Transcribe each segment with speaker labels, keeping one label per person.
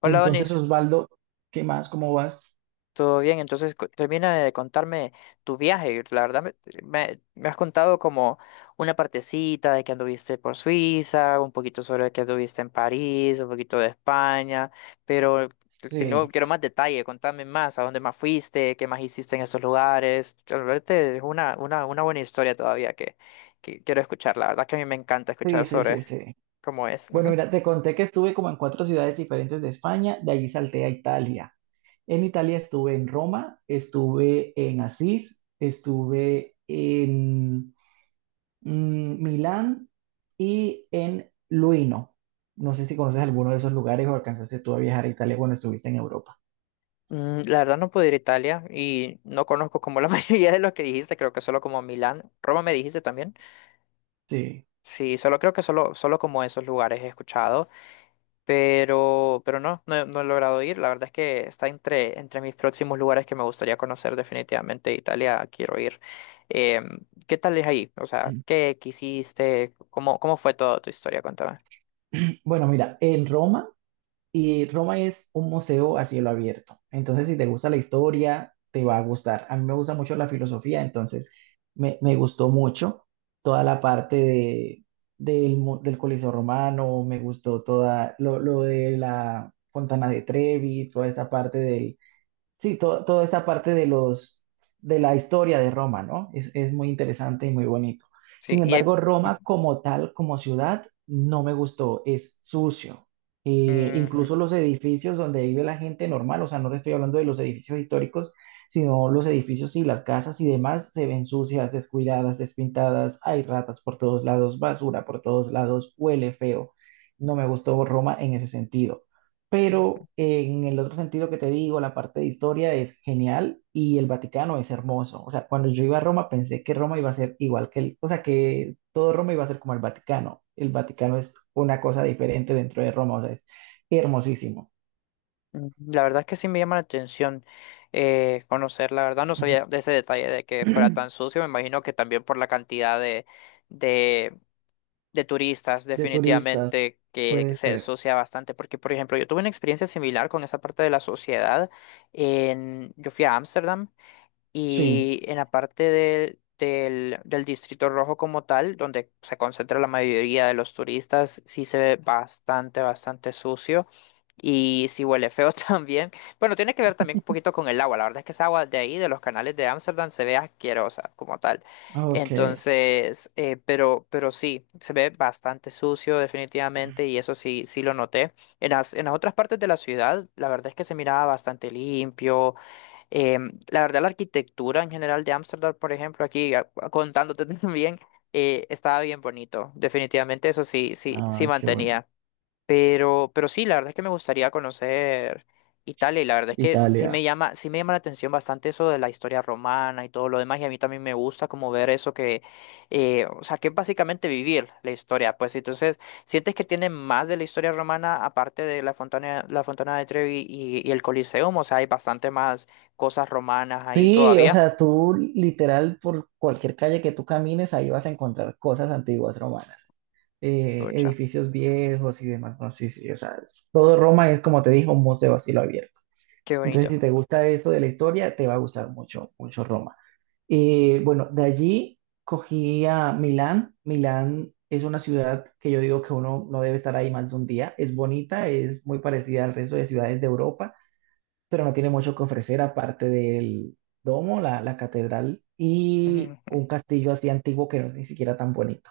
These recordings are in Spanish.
Speaker 1: Hola,
Speaker 2: Entonces,
Speaker 1: Donis.
Speaker 2: Osvaldo, ¿qué más? ¿Cómo vas?
Speaker 1: ¿Todo bien? Entonces, termina de contarme tu viaje. La verdad, me has contado como una partecita de que anduviste por Suiza, un poquito sobre que anduviste en París, un poquito de España, pero
Speaker 2: Sí,
Speaker 1: quiero más detalle. Contame más, a dónde más fuiste, qué más hiciste en esos lugares. Realmente es una buena historia todavía que quiero escuchar. La verdad que a mí me encanta escuchar
Speaker 2: sí, sí,
Speaker 1: sobre
Speaker 2: sí, sí.
Speaker 1: cómo es.
Speaker 2: Bueno, mira, te conté que estuve como en cuatro ciudades diferentes de España, de allí salté a Italia. En Italia estuve en Roma, estuve en Asís, estuve en Milán y en Luino. No sé si conoces alguno de esos lugares o alcanzaste tú a viajar a Italia cuando estuviste en Europa.
Speaker 1: La verdad no pude ir a Italia y no conozco como la mayoría de los que dijiste, creo que solo como Milán, Roma me dijiste también.
Speaker 2: Sí.
Speaker 1: Sí, solo creo que solo como esos lugares he escuchado, pero no, no he logrado ir. La verdad es que está entre mis próximos lugares que me gustaría conocer definitivamente. Italia quiero ir. ¿Qué tal es ahí? O sea, ¿qué quisiste? Cómo fue toda tu historia? Cuéntame.
Speaker 2: Bueno, mira, en Roma, y Roma es un museo a cielo abierto. Entonces, si te gusta la historia, te va a gustar. A mí me gusta mucho la filosofía, entonces me gustó mucho toda la parte del Coliseo Romano, me gustó toda lo de la Fontana de Trevi, toda esta parte sí, toda esta parte de la historia de Roma, ¿no? Es muy interesante y muy bonito.
Speaker 1: Sí,
Speaker 2: Sin
Speaker 1: y hay.
Speaker 2: embargo, Roma como tal, como ciudad, no me gustó, es sucio. Incluso los edificios donde vive la gente normal, o sea, no te estoy hablando de los edificios históricos, sino los edificios y las casas y demás se ven sucias, descuidadas, despintadas, hay ratas por todos lados, basura por todos lados, huele feo. No me gustó Roma en ese sentido.
Speaker 1: Ujú.
Speaker 2: Pero en el otro sentido que te digo, la parte de historia es genial y el Vaticano es hermoso. O sea, cuando yo iba a Roma pensé que Roma iba a ser igual que el, o sea, que todo Roma iba a ser como el Vaticano. El Vaticano es una cosa diferente dentro de Roma, o sea, es hermosísimo.
Speaker 1: La verdad es que sí me llama la atención conocer, la verdad no sabía de ese detalle de que fuera tan sucio, me imagino que también por la cantidad de, de turistas
Speaker 2: De turistas,
Speaker 1: definitivamente que
Speaker 2: puede
Speaker 1: se
Speaker 2: ser.
Speaker 1: asocia bastante, porque por ejemplo yo tuve una experiencia similar con esa parte de la sociedad, en, yo fui a Ámsterdam
Speaker 2: Sí,
Speaker 1: y en la parte del Distrito Rojo como tal, donde se concentra la mayoría de los turistas, sí se ve bastante sucio y sí huele feo también. Bueno, tiene que ver también un poquito con el agua. La verdad es que esa agua de ahí, de los canales de Ámsterdam, se ve asquerosa como tal.
Speaker 2: ok.
Speaker 1: Entonces, pero sí, se ve bastante sucio definitivamente y eso sí, sí lo noté. En las otras partes de la ciudad, la verdad es que se miraba bastante limpio. La verdad, la arquitectura en general de Ámsterdam, por ejemplo, aquí contándote también, estaba bien bonito. Definitivamente eso sí, sí
Speaker 2: Ah, qué bueno.
Speaker 1: mantenía. Pero sí, la verdad es que me gustaría conocer Italia y la verdad es que
Speaker 2: Italia.
Speaker 1: sí me llama la atención bastante eso de la historia romana y todo lo demás y a mí también me gusta como ver eso que, o sea, que es básicamente vivir la historia, pues entonces, ¿sientes que tiene más de la historia romana aparte de la Fontana de Trevi y el Coliseum? O sea, hay bastante más cosas romanas ahí
Speaker 2: Sí, o
Speaker 1: todavía.
Speaker 2: sea, tú literal por cualquier calle que tú camines, ahí vas a encontrar cosas antiguas romanas,
Speaker 1: Pucha,
Speaker 2: edificios viejos y demás. No, sí, sí, o sea, todo Roma es como te dijo, un museo a cielo abierto.
Speaker 1: qué
Speaker 2: Entonces,
Speaker 1: bonito.
Speaker 2: si te gusta eso de la historia, te va a gustar mucho, mucho Roma. Bueno, de allí cogí a Milán. Milán es una ciudad que yo digo que uno no debe estar ahí más de un día. Es bonita, es muy parecida al resto de ciudades de Europa pero no tiene mucho que ofrecer aparte del domo, la catedral y un castillo así antiguo que no es ni siquiera tan bonito.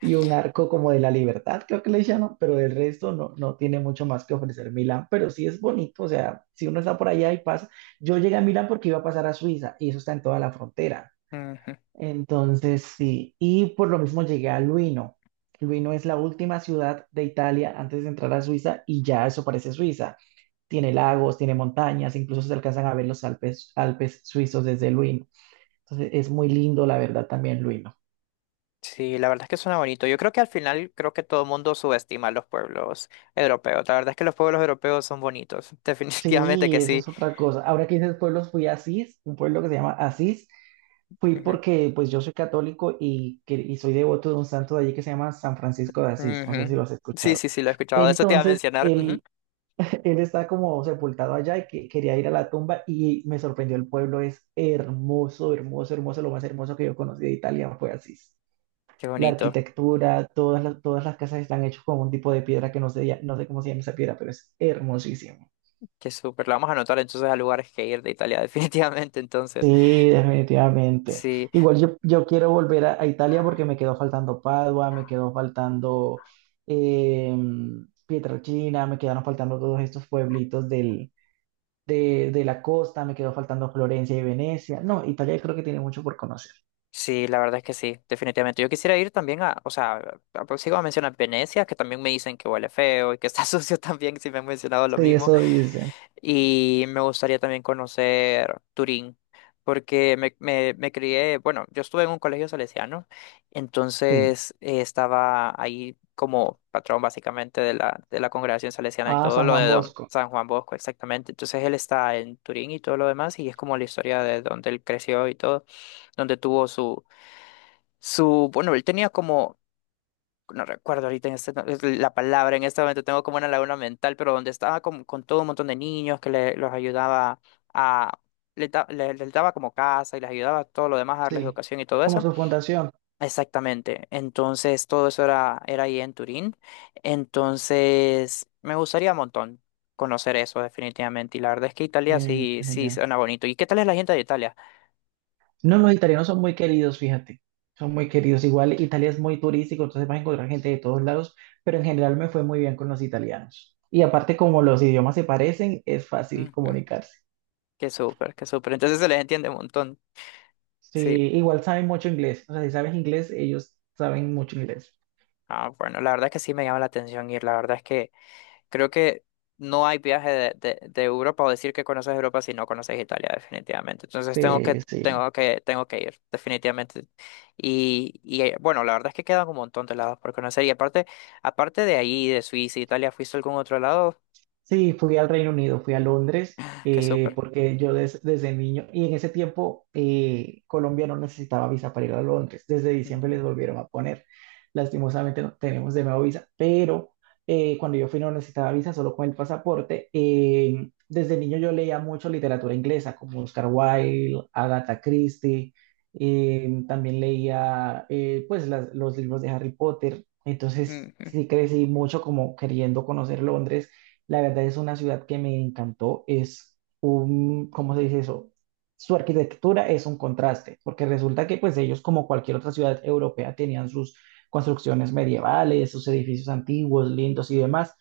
Speaker 2: Y un arco como de la libertad, creo que le llaman, pero del resto no, no tiene mucho más que ofrecer Milán, pero sí es bonito, o sea, si uno está por allá y pasa, yo llegué a Milán porque iba a pasar a Suiza y eso está en toda la frontera. Entonces, sí, y por lo mismo llegué a Luino. Luino es la última ciudad de Italia antes de entrar a Suiza y ya eso parece Suiza, tiene lagos, tiene montañas, incluso se alcanzan a ver los Alpes, Alpes suizos desde Luino. Entonces es muy lindo, la verdad, también Luino.
Speaker 1: Sí, la verdad es que suena bonito. Yo creo que al final creo que todo el mundo subestima a los pueblos europeos. La verdad es que los pueblos europeos son bonitos. Definitivamente que
Speaker 2: Sí, eso
Speaker 1: sí.
Speaker 2: es otra cosa. Ahora que dices pueblos, fui a Asís, un pueblo que se llama Asís. Fui
Speaker 1: Ujú,
Speaker 2: porque pues yo soy católico y, y soy devoto de un santo de allí que se llama San Francisco de Asís. No sé
Speaker 1: ujú.
Speaker 2: si lo has
Speaker 1: Sí,
Speaker 2: escuchado.
Speaker 1: sí, sí, lo he escuchado. Eso te iba a
Speaker 2: Entonces,
Speaker 1: mencionar. Ujú.
Speaker 2: él, él está como sepultado allá quería ir a la tumba y me sorprendió el pueblo. Es hermoso, hermoso, hermoso. Lo más hermoso que yo conocí de Italia fue Asís.
Speaker 1: Qué
Speaker 2: La
Speaker 1: bonito.
Speaker 2: arquitectura, todas las casas están hechas con un tipo de piedra que no sé, no sé cómo se llama esa piedra, pero es hermosísimo.
Speaker 1: Qué súper. Lo vamos a anotar entonces a lugares que ir de Italia, definitivamente. Entonces,
Speaker 2: Sí, definitivamente.
Speaker 1: sí,
Speaker 2: Igual yo quiero volver a Italia porque me quedó faltando Padua, me quedó faltando eh, Pietrelcina, me quedaron faltando todos estos pueblitos de la costa, me quedó faltando Florencia y Venecia. No, Italia creo que tiene mucho por conocer.
Speaker 1: sí, la verdad es que sí, definitivamente. Yo quisiera ir también a, o sea, sigo a mencionar Venecia, que también me dicen que huele feo y que está sucio también, si me han mencionado lo
Speaker 2: Sí,
Speaker 1: mismo.
Speaker 2: eso dicen.
Speaker 1: Y me gustaría también conocer Turín, porque me crié, bueno, yo estuve en un colegio salesiano,
Speaker 2: Sí.
Speaker 1: entonces estaba ahí como patrón básicamente de la congregación salesiana y
Speaker 2: Ah,
Speaker 1: todo
Speaker 2: San
Speaker 1: lo de
Speaker 2: Juan
Speaker 1: don
Speaker 2: Bosco.
Speaker 1: San Juan Bosco, exactamente. Entonces él está en Turín y todo lo demás, y es como la historia de donde él creció y todo, donde tuvo bueno, él tenía como no recuerdo ahorita en es la palabra, en este momento tengo como una laguna mental, pero donde estaba con todo un montón de niños que le, los ayudaba a, les daba como casa y les ayudaba todo lo demás a darles
Speaker 2: Sí.
Speaker 1: educación y todo
Speaker 2: Como
Speaker 1: eso.
Speaker 2: su fundación.
Speaker 1: Exactamente, entonces todo eso era ahí en Turín, entonces me gustaría un montón conocer eso definitivamente y la verdad es que Italia
Speaker 2: Sí,
Speaker 1: sí,
Speaker 2: qué
Speaker 1: sí
Speaker 2: genial.
Speaker 1: suena bonito. ¿Y qué tal es la gente de Italia?
Speaker 2: No, los italianos son muy queridos, fíjate. Son muy queridos. Igual Italia es muy turístico, entonces vas a encontrar gente de todos lados, pero en general me fue muy bien con los italianos. Y aparte, como los idiomas se parecen, es fácil
Speaker 1: Ujú,
Speaker 2: comunicarse.
Speaker 1: qué súper, qué súper, entonces se les entiende un montón,
Speaker 2: Sí,
Speaker 1: sí.
Speaker 2: igual saben mucho inglés. O sea, si sabes inglés, ellos saben mucho inglés.
Speaker 1: Ah, bueno, la verdad es que sí me llama la atención ir. La verdad es que creo que no hay viaje de Europa o decir que conoces Europa si no conoces Italia, definitivamente. Entonces
Speaker 2: Sí, sí.
Speaker 1: tengo que ir, definitivamente. Y bueno, la verdad es que quedan un montón de lados por conocer. Aparte de ahí, de Suiza, Italia, ¿fuiste a algún otro lado?
Speaker 2: Sí, fui al Reino Unido, fui a Londres,
Speaker 1: Qué súper.
Speaker 2: porque yo desde niño, y en ese tiempo Colombia no necesitaba visa para ir a Londres, desde diciembre
Speaker 1: Ujú,
Speaker 2: les volvieron a poner, lastimosamente no tenemos de nuevo visa, pero cuando yo fui no necesitaba visa, solo con el pasaporte. Desde niño yo leía mucho literatura inglesa, como Oscar Wilde, Agatha Christie, también leía pues los libros de Harry Potter, entonces
Speaker 1: ujú,
Speaker 2: sí crecí mucho como queriendo conocer Londres, la verdad es una ciudad que me encantó. Es un, ¿cómo se dice eso? Su arquitectura es un contraste, porque resulta que pues ellos, como cualquier otra ciudad europea, tenían sus construcciones medievales, sus edificios antiguos, lindos y demás,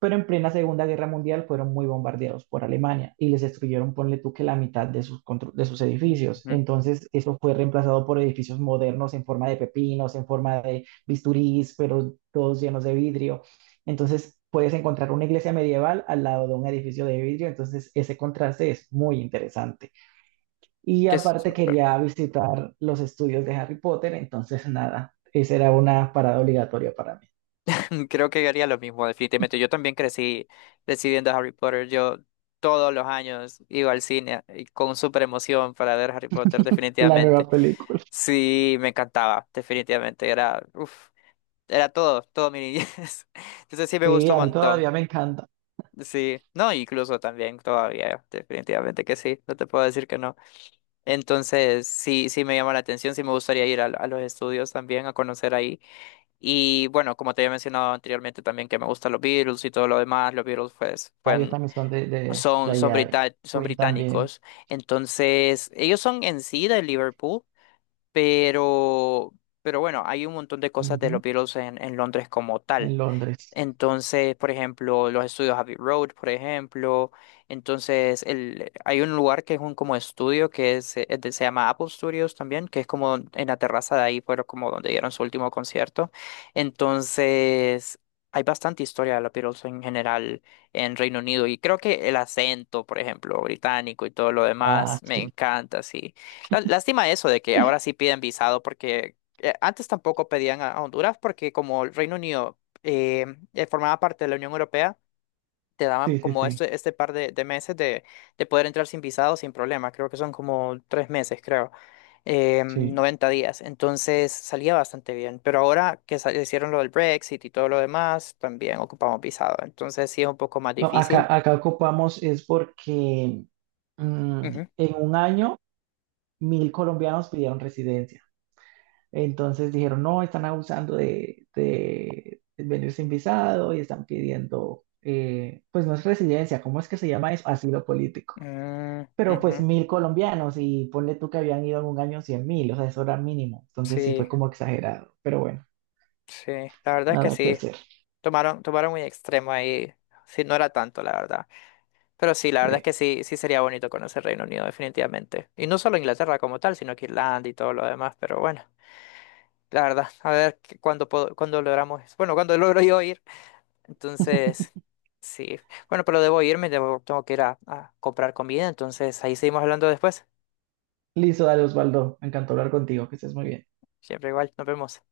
Speaker 2: pero en plena Segunda Guerra Mundial fueron muy bombardeados por Alemania y les destruyeron, ponle tú, que la mitad de sus, de sus edificios.
Speaker 1: ujú.
Speaker 2: Entonces eso fue reemplazado por edificios modernos en forma de pepinos, en forma de bisturís, pero todos llenos de vidrio. Entonces puedes encontrar una iglesia medieval al lado de un edificio de vidrio, entonces ese contraste es muy interesante. Y
Speaker 1: Qué
Speaker 2: aparte
Speaker 1: súper.
Speaker 2: quería visitar los estudios de Harry Potter, entonces nada, esa era una parada obligatoria para mí.
Speaker 1: Creo que haría lo mismo, definitivamente. Yo también crecí viendo Harry Potter. Yo todos los años iba al cine y con súper emoción para ver Harry Potter,
Speaker 2: La nueva
Speaker 1: definitivamente.
Speaker 2: película.
Speaker 1: Sí, me encantaba, definitivamente. Era, uf, era todo mi niñez. Entonces sí me
Speaker 2: Sí,
Speaker 1: gustó un
Speaker 2: a mí
Speaker 1: montón.
Speaker 2: todavía me encanta.
Speaker 1: Sí, no, incluso también todavía, definitivamente que sí, no te puedo decir que no. Entonces sí, sí me llama la atención, sí me gustaría ir a los estudios también a conocer ahí. Y bueno, como te había mencionado anteriormente también que me gustan los Beatles y todo lo demás, los Beatles pues,
Speaker 2: Ah, ellos también son de allá, y
Speaker 1: son
Speaker 2: Queen también,
Speaker 1: británicos, entonces ellos son en sí de Liverpool, pero, pero bueno, hay un montón de cosas de los
Speaker 2: ujú,
Speaker 1: Beatles en Londres como tal.
Speaker 2: en Londres.
Speaker 1: Entonces, por ejemplo, los estudios Abbey Road, por ejemplo. Entonces, hay un lugar que es un como estudio que es, se llama Apple Studios también, que es como en la terraza de ahí, pero como donde dieron su último concierto. Entonces, hay bastante historia de los Beatles en general en Reino Unido y creo que el acento, por ejemplo, británico y todo lo
Speaker 2: Ah,
Speaker 1: demás, me
Speaker 2: sí,
Speaker 1: encanta, sí. Lástima eso de que ahora sí piden visado porque antes tampoco pedían a Honduras porque como el Reino Unido eh, formaba parte de la Unión Europea, te daban
Speaker 2: sí, sí,
Speaker 1: como
Speaker 2: sí,
Speaker 1: este par de meses de poder entrar sin visado, sin problema. Creo que son como tres meses, creo.
Speaker 2: sí.
Speaker 1: 90 días. Entonces salía bastante bien. Pero ahora que hicieron lo del Brexit y todo lo demás, también ocupamos visado. Entonces sí es un poco más
Speaker 2: No,
Speaker 1: difícil.
Speaker 2: acá, acá ocupamos es porque mm,
Speaker 1: Ujú.
Speaker 2: en un año 1.000 colombianos pidieron residencia. Entonces dijeron, no, están abusando de venir sin visado y están pidiendo, pues no es residencia, ¿cómo es que se llama eso? Asilo político.
Speaker 1: Mm,
Speaker 2: Pero pues
Speaker 1: Ujú.
Speaker 2: 1.000 colombianos y ponle tú que habían ido en un año 100.000, o sea, eso era mínimo. Entonces sí fue
Speaker 1: Sí,
Speaker 2: como exagerado, pero bueno,
Speaker 1: sí. La verdad es que
Speaker 2: nada que
Speaker 1: sí.
Speaker 2: hacer.
Speaker 1: Tomaron, tomaron muy extremo ahí. Sí, no era tanto, la verdad. Pero sí, la verdad es
Speaker 2: Sí.
Speaker 1: que sí, sí sería bonito conocer Reino Unido, definitivamente. Y no solo Inglaterra como tal, sino que Irlanda y todo lo demás. Pero bueno, la verdad, a ver cuándo puedo, cuándo logramos eso. Bueno, cuándo logro yo ir. Entonces, sí. Bueno, pero debo irme, debo, tengo que ir a comprar comida. Entonces, ahí seguimos hablando después.
Speaker 2: Listo, dale Osvaldo, me encantó hablar contigo, que estés muy bien.
Speaker 1: Siempre igual, nos vemos.